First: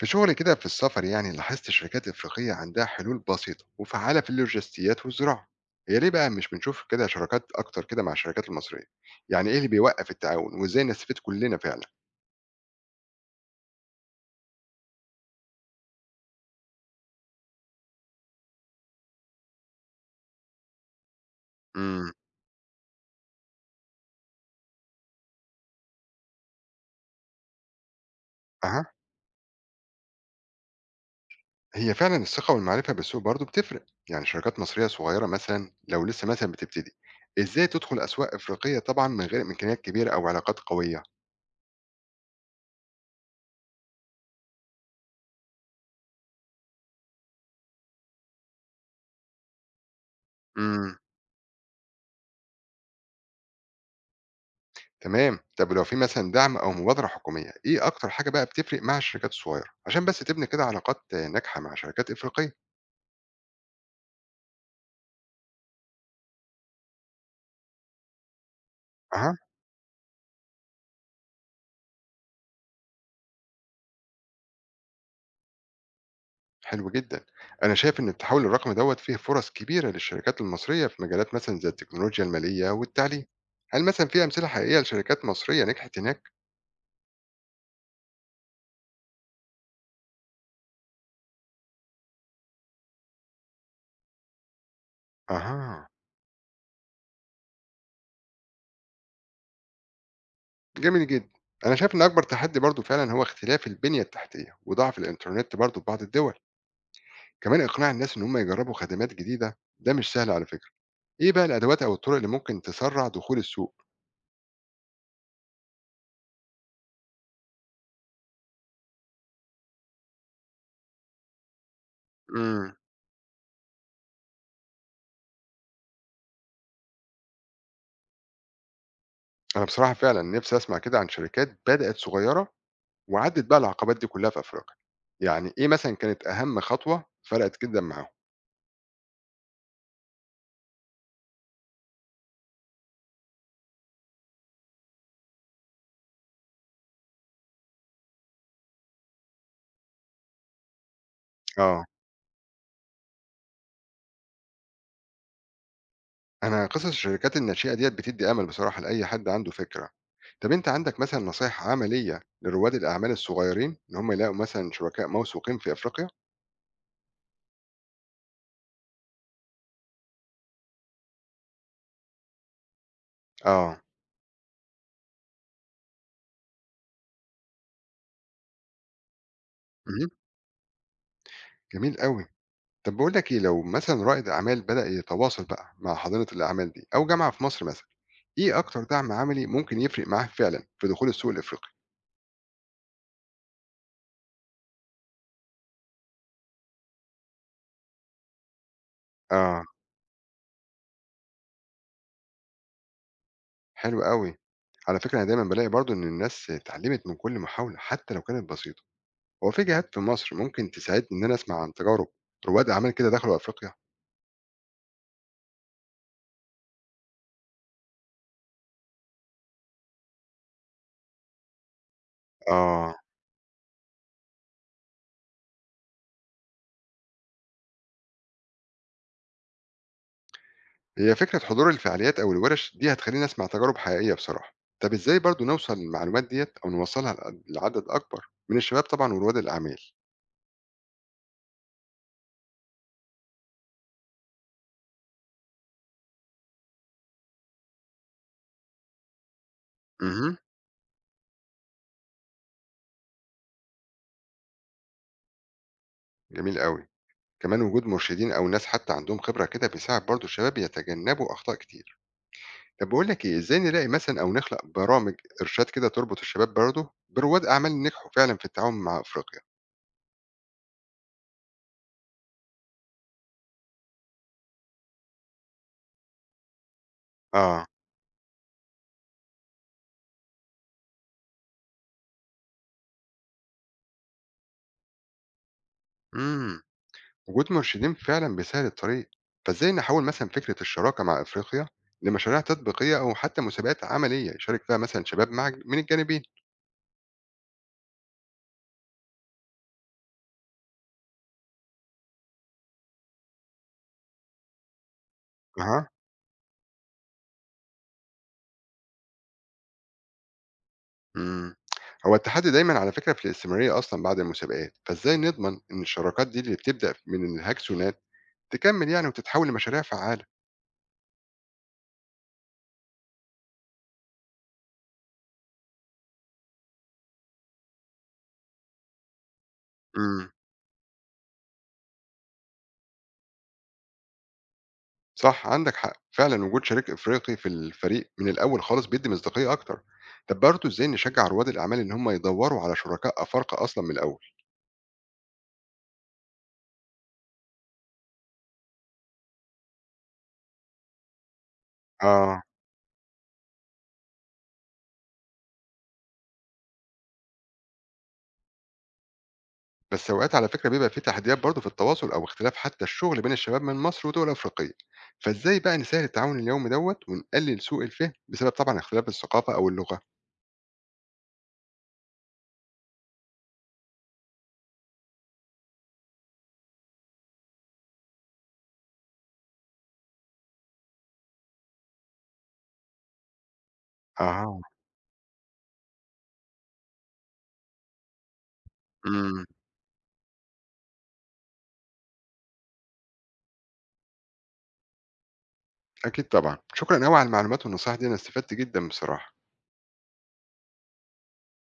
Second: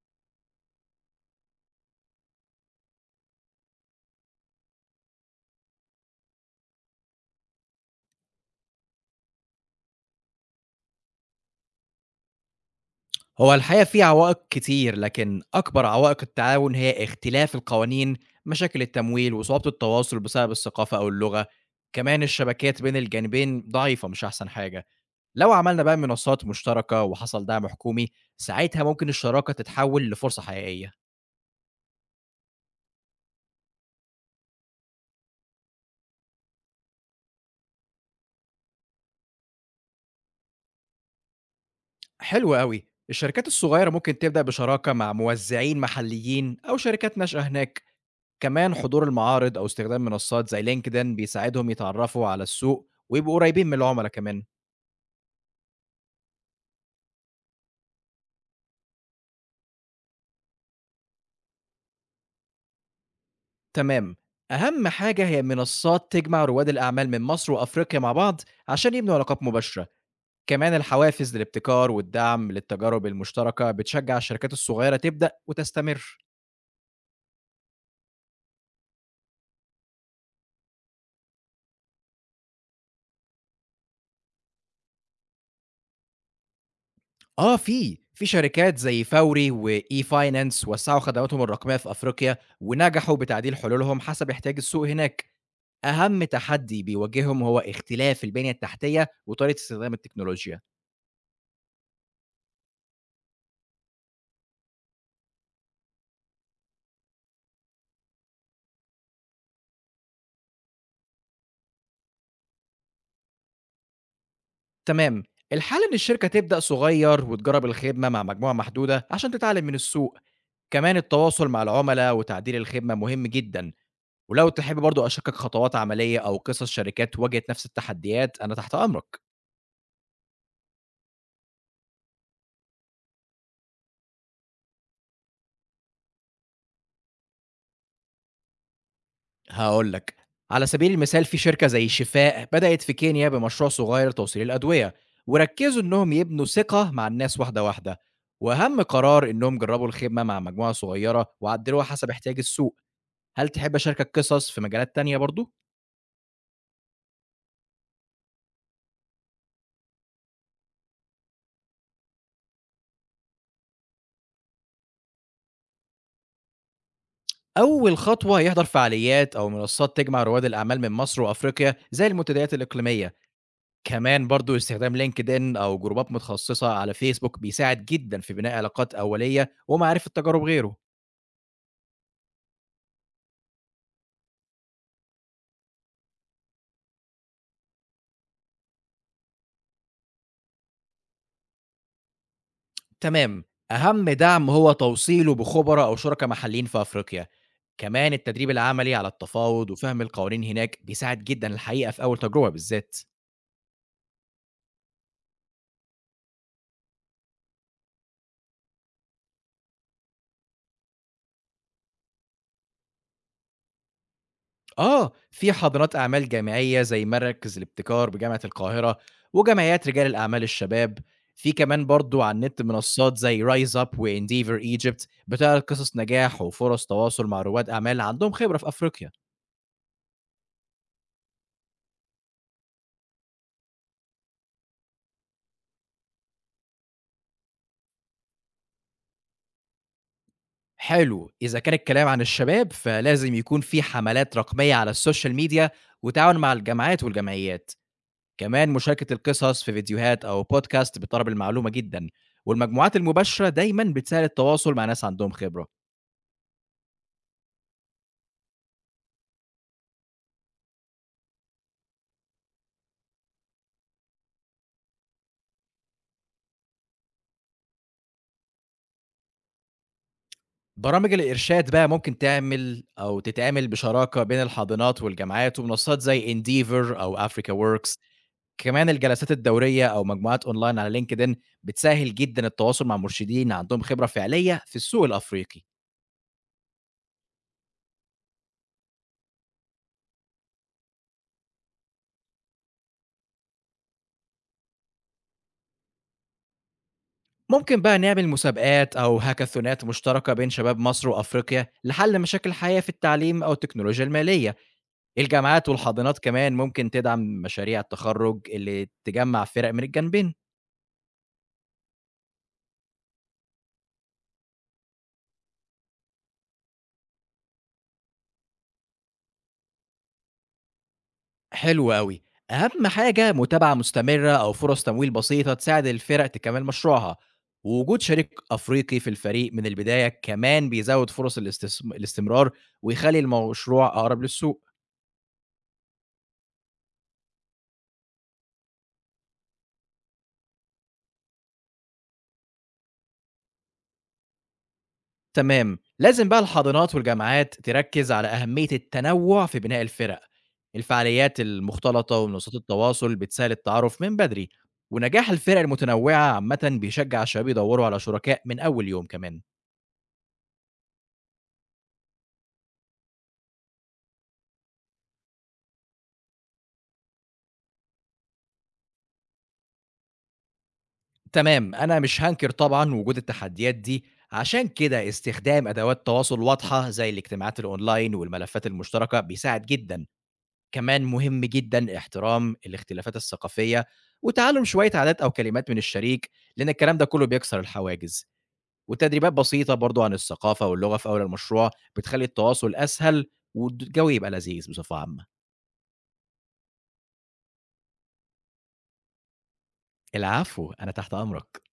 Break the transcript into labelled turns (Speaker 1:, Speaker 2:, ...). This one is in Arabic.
Speaker 1: في شغلي كده في السفر، يعني لاحظت شركات إفريقية عندها حلول بسيطة وفعالة في اللوجستيات والزراعة. هي ليه بقى مش بنشوف كده شراكات أكتر كده مع الشركات المصرية؟ يعني إيه اللي بيوقف التعاون وإزاي نستفيد كلنا فعلا؟
Speaker 2: هو الحقيقة في عوائق كتير، لكن أكبر عوائق التعاون هي اختلاف القوانين، مشاكل التمويل، وصعوبة التواصل بسبب الثقافة أو اللغة.
Speaker 1: امم.
Speaker 2: كمان الشبكات بين الجانبين ضعيفة مش أحسن حاجة. لو عملنا بقى منصات مشتركة وحصل دعم حكومي، ساعتها
Speaker 1: أها.
Speaker 2: ممكن الشراكة تتحول لفرصة حقيقية.
Speaker 1: هي فعلا الثقة والمعرفة بالسوق برضو بتفرق. يعني شركات مصرية صغيرة مثلا لو لسه مثلا بتبتدي، إزاي تدخل أسواق إفريقية طبعا من غير إمكانيات كبيرة أو علاقات قوية؟
Speaker 2: حلو أوي، الشركات الصغيرة ممكن تبدأ بشراكة مع موزعين محليين أو شركات ناشئة هناك. كمان حضور المعارض أو استخدام منصات زي
Speaker 1: امم.
Speaker 2: لينكدإن بيساعدهم يتعرفوا على السوق ويبقوا قريبين من العملاء كمان.
Speaker 1: تمام. طب لو في مثلا دعم او مبادره حكوميه، ايه اكتر حاجه بقى بتفرق مع الشركات الصغيره عشان بس تبني كده علاقات آه، ناجحه مع شركات افريقيه؟
Speaker 2: تمام. أهم حاجة هي منصات تجمع رواد الأعمال من مصر وأفريقيا مع بعض، عشان يبنوا
Speaker 1: اها.
Speaker 2: علاقات مباشرة. كمان الحوافز للابتكار والدعم للتجارب المشتركة بتشجع الشركات الصغيرة تبدأ وتستمر.
Speaker 1: حلو جدا. انا شايف ان التحول الرقمي فيه فرص كبيره للشركات المصريه في مجالات مثلا زي التكنولوجيا الماليه والتعليم. هل مثلا في امثله حقيقيه لشركات مصريه نجحت هناك؟
Speaker 2: آه، في شركات زي فوري وإي فاينانس وسعوا خدماتهم الرقمية في أفريقيا، ونجحوا بتعديل حلولهم حسب احتياج السوق هناك.
Speaker 1: اها.
Speaker 2: أهم تحدي بيواجههم هو اختلاف البنية التحتية وطريقة استخدام التكنولوجيا.
Speaker 1: جميل جدا. انا شايف ان اكبر تحدي برضو فعلا هو اختلاف البنيه التحتيه وضعف الانترنت برضو في بعض الدول. كمان اقناع الناس ان هم يجربوا خدمات جديده ده مش سهل على فكره. إيه بقى الأدوات أو الطرق اللي ممكن تسرّع دخول السوق؟
Speaker 2: تمام، الحل إن الشركة تبدأ صغير وتجرب الخدمة مع مجموعة محدودة عشان تتعلم من السوق. كمان التواصل مع العملاء وتعديل
Speaker 1: إمم.
Speaker 2: الخدمة مهم جدًا. ولو تحب برضه أشاركك خطوات عملية أو قصص شركات واجهت نفس التحديات، أنا تحت أمرك.
Speaker 1: أنا بصراحة فعلًا نِفْسي أسمع كده عن شركات بدأت صغيرة وعدِّت بقى العقبات دي كلّها في أفريقيا، يعني إيه مثلًا كانت أهم خطوة فرقت جدًا معاهم؟
Speaker 2: هاقول لك، على سبيل المثال في شركة زي شفاء بدأت في كينيا بمشروع صغير توصيل الأدوية، وركزوا إنهم يبنوا ثقة مع الناس واحدة واحدة، وأهم قرار إنهم جربوا الخدمة مع مجموعة صغيرة
Speaker 1: آه.
Speaker 2: وعدلوها حسب احتياج السوق. هل تحب أشاركك قصص في مجالات تانية برضه؟
Speaker 1: أنا قصص الشركات النشيئة ديّة بتدّي أمل بصراحة لأي حد عنده فكرة. طَب أنت عندك مثلًا نصايح عملية لرواد الأعمال الصغيرين إن هم يلاقوا مثلًا شركاء موثوقين في أفريقيا؟
Speaker 2: أول خطوة يحضر فعاليات أو منصات تجمع رواد الأعمال من مصر وأفريقيا زي المنتديات الإقليمية.
Speaker 1: آه.
Speaker 2: كمان برضو استخدام لينكد إن أو جروبات متخصصة على فيسبوك بيساعد جدا في بناء علاقات أولية
Speaker 1: اهم.
Speaker 2: ومعرفة تجارب غيره.
Speaker 1: جميل أوي. طَب باقول لك إيه، لو مثلًا رائد أعمال بدأ يتواصل بقى مع حضانة الأعمال دي أو جامعة في مصر مثلًا، إيه أكتر دعم عملي ممكن يفرق معاه فعلًا في دخول السوق الإفريقي؟
Speaker 2: تمام، أهم دعم هو توصيله بخبراء أو شركاء محليين في أفريقيا. كمان التدريب العملي على
Speaker 1: آه.
Speaker 2: التفاوض وفهم القوانين هناك بيساعد جدا الحقيقة في أول تجربة بالذات.
Speaker 1: حلو أوي. على فكرة أنا دايمًا بالاقي برضه إن الناس اتعلمت من كل محاولة حتى لو كانت بسيطة. هو في جهات في مصر ممكن تساعدني إن أنا أسمع عن تجارب رواد أعمال كده دخلوا أفريقيا؟
Speaker 2: آه، في حاضنات أعمال جامعية زي مركز الابتكار بجامعة القاهرة وجمعيات رجال الأعمال الشباب. في كمان برضه على النت
Speaker 1: آه.
Speaker 2: منصات زي Rise Up وEndeavor Egypt بتعرض قصص نجاح وفرص تواصل مع رواد أعمال عندهم خبرة في أفريقيا.
Speaker 1: هي فكرة حضور الفعاليات أو الورش دي هتخليني أسمع تجارب حقيقية بصراحة. طب إزاي برضه نوصل للمعلومات ديّة أو نوصّلها لعدد أكبر من الشباب طبعًا ورواد الأعمال؟
Speaker 2: حلو، إذا كان الكلام عن الشباب فلازم يكون في حملات رقمية على السوشيال ميديا وتعاون مع الجامعات والجمعيات. كمان مشاركة القصص في فيديوهات
Speaker 1: اهم.
Speaker 2: أو بودكاست بتقرب المعلومة جدًا، والمجموعات المباشرة دايمًا بتسهل التواصل مع ناس عندهم خبرة.
Speaker 1: جميل أوي. كمان وجود مرشدين أو ناس حتى عندهم خبرة كده بيساعد برضه الشباب يتجنبوا أخطاء كتير. طب باقول لك إيه، إزاي نلاقي مثلًا أو نخلق برامج إرشاد كده تربط الشباب برضه برواد أعمال نجحوا فعلًا في التعاون مع أفريقيا؟
Speaker 2: برامج الإرشاد بقى ممكن تعمل أو تتعمل بشراكة بين الحاضنات والجامعات ومنصات زي Endeavor أو Africa
Speaker 1: آه.
Speaker 2: Works. كمان الجلسات الدورية أو مجموعات أونلاين على لينكدين بتسهل جدا التواصل مع مرشدين عندهم خبرة فعلية في السوق الأفريقي.
Speaker 1: إمم. وجود مرشدين فعلًا بيسهّل الطريق، فإزاي نحوّل مثلًا فكرة الشراكة مع أفريقيا لمشاريع تطبيقية أو حتى مسابقات عملية يشارك فيها مثلًا شباب مع من الجانبين؟
Speaker 2: ممكن بقى نعمل مسابقات أو هاكاثونات مشتركة بين شباب مصر وأفريقيا لحل مشاكل الحياة في التعليم أو التكنولوجيا المالية. الجامعات
Speaker 1: أها.
Speaker 2: والحاضنات كمان ممكن تدعم مشاريع التخرج اللي تجمع فرق من الجانبين.
Speaker 1: إمم. هو التحدي دايمًا على فكرة في الاستمرارية أصلًا بعد المسابقات، فإزاي نضمن إن الشراكات دي اللي بتبدأ من الهاكسونات تكمّل يعني وتتحوّل لمشاريع فعّالة؟
Speaker 2: حلو أوي. أهم حاجة متابعة مستمرة أو فرص تمويل بسيطة تساعد الفرق تكمل مشروعها، ووجود شريك أفريقي في الفريق من البداية
Speaker 1: إمم.
Speaker 2: كمان بيزود فرص الاستمرار ويخلي المشروع أقرب للسوق.
Speaker 1: صح، عندك حق فعلا. وجود شريك افريقي في الفريق من الاول خالص بيدي مصداقيه اكتر. طب برضه ازاي نشجع رواد الاعمال ان هم يدوروا على شركاء افارقه اصلا من الاول؟
Speaker 2: تمام، لازم بقى الحاضنات والجامعات تركز على أهمية التنوع في بناء الفرق. الفعاليات المختلطة
Speaker 1: اه.
Speaker 2: ومنصات التواصل بتسهل التعارف من بدري، ونجاح الفرق المتنوعة عامة بيشجع الشباب يدوروا على شركاء من أول يوم كمان.
Speaker 1: بس اوقات على فكره بيبقى في تحديات برضه في التواصل او اختلاف حتى الشغل بين الشباب من مصر ودول افريقيه. فازاي بقى نسهل التعاون اليومي ونقلل سوء الفهم بسبب طبعا اختلاف الثقافه او اللغه؟
Speaker 2: تمام، أنا مش هانكر طبعًا وجود التحديات دي. عشان كده استخدام أدوات تواصل واضحة زي الاجتماعات الأونلاين والملفات المشتركة بيساعد جدًا. كمان مهم جدًا احترام الاختلافات الثقافية
Speaker 1: اه.
Speaker 2: وتعلم شوية عادات أو كلمات من الشريك، لأن الكلام ده كله بيكسر الحواجز. وتدريبات
Speaker 1: امم.
Speaker 2: بسيطة برضه عن الثقافة واللغة في أول المشروع بتخلّي التواصل أسهل والد الجو يبقى لذيذ بصفة عامة.
Speaker 1: اكيد طبعا، شكرا قوي على المعلومات والنصائح دي، انا استفدت جدا بصراحه.
Speaker 2: العفو، أنا تحت أمرك.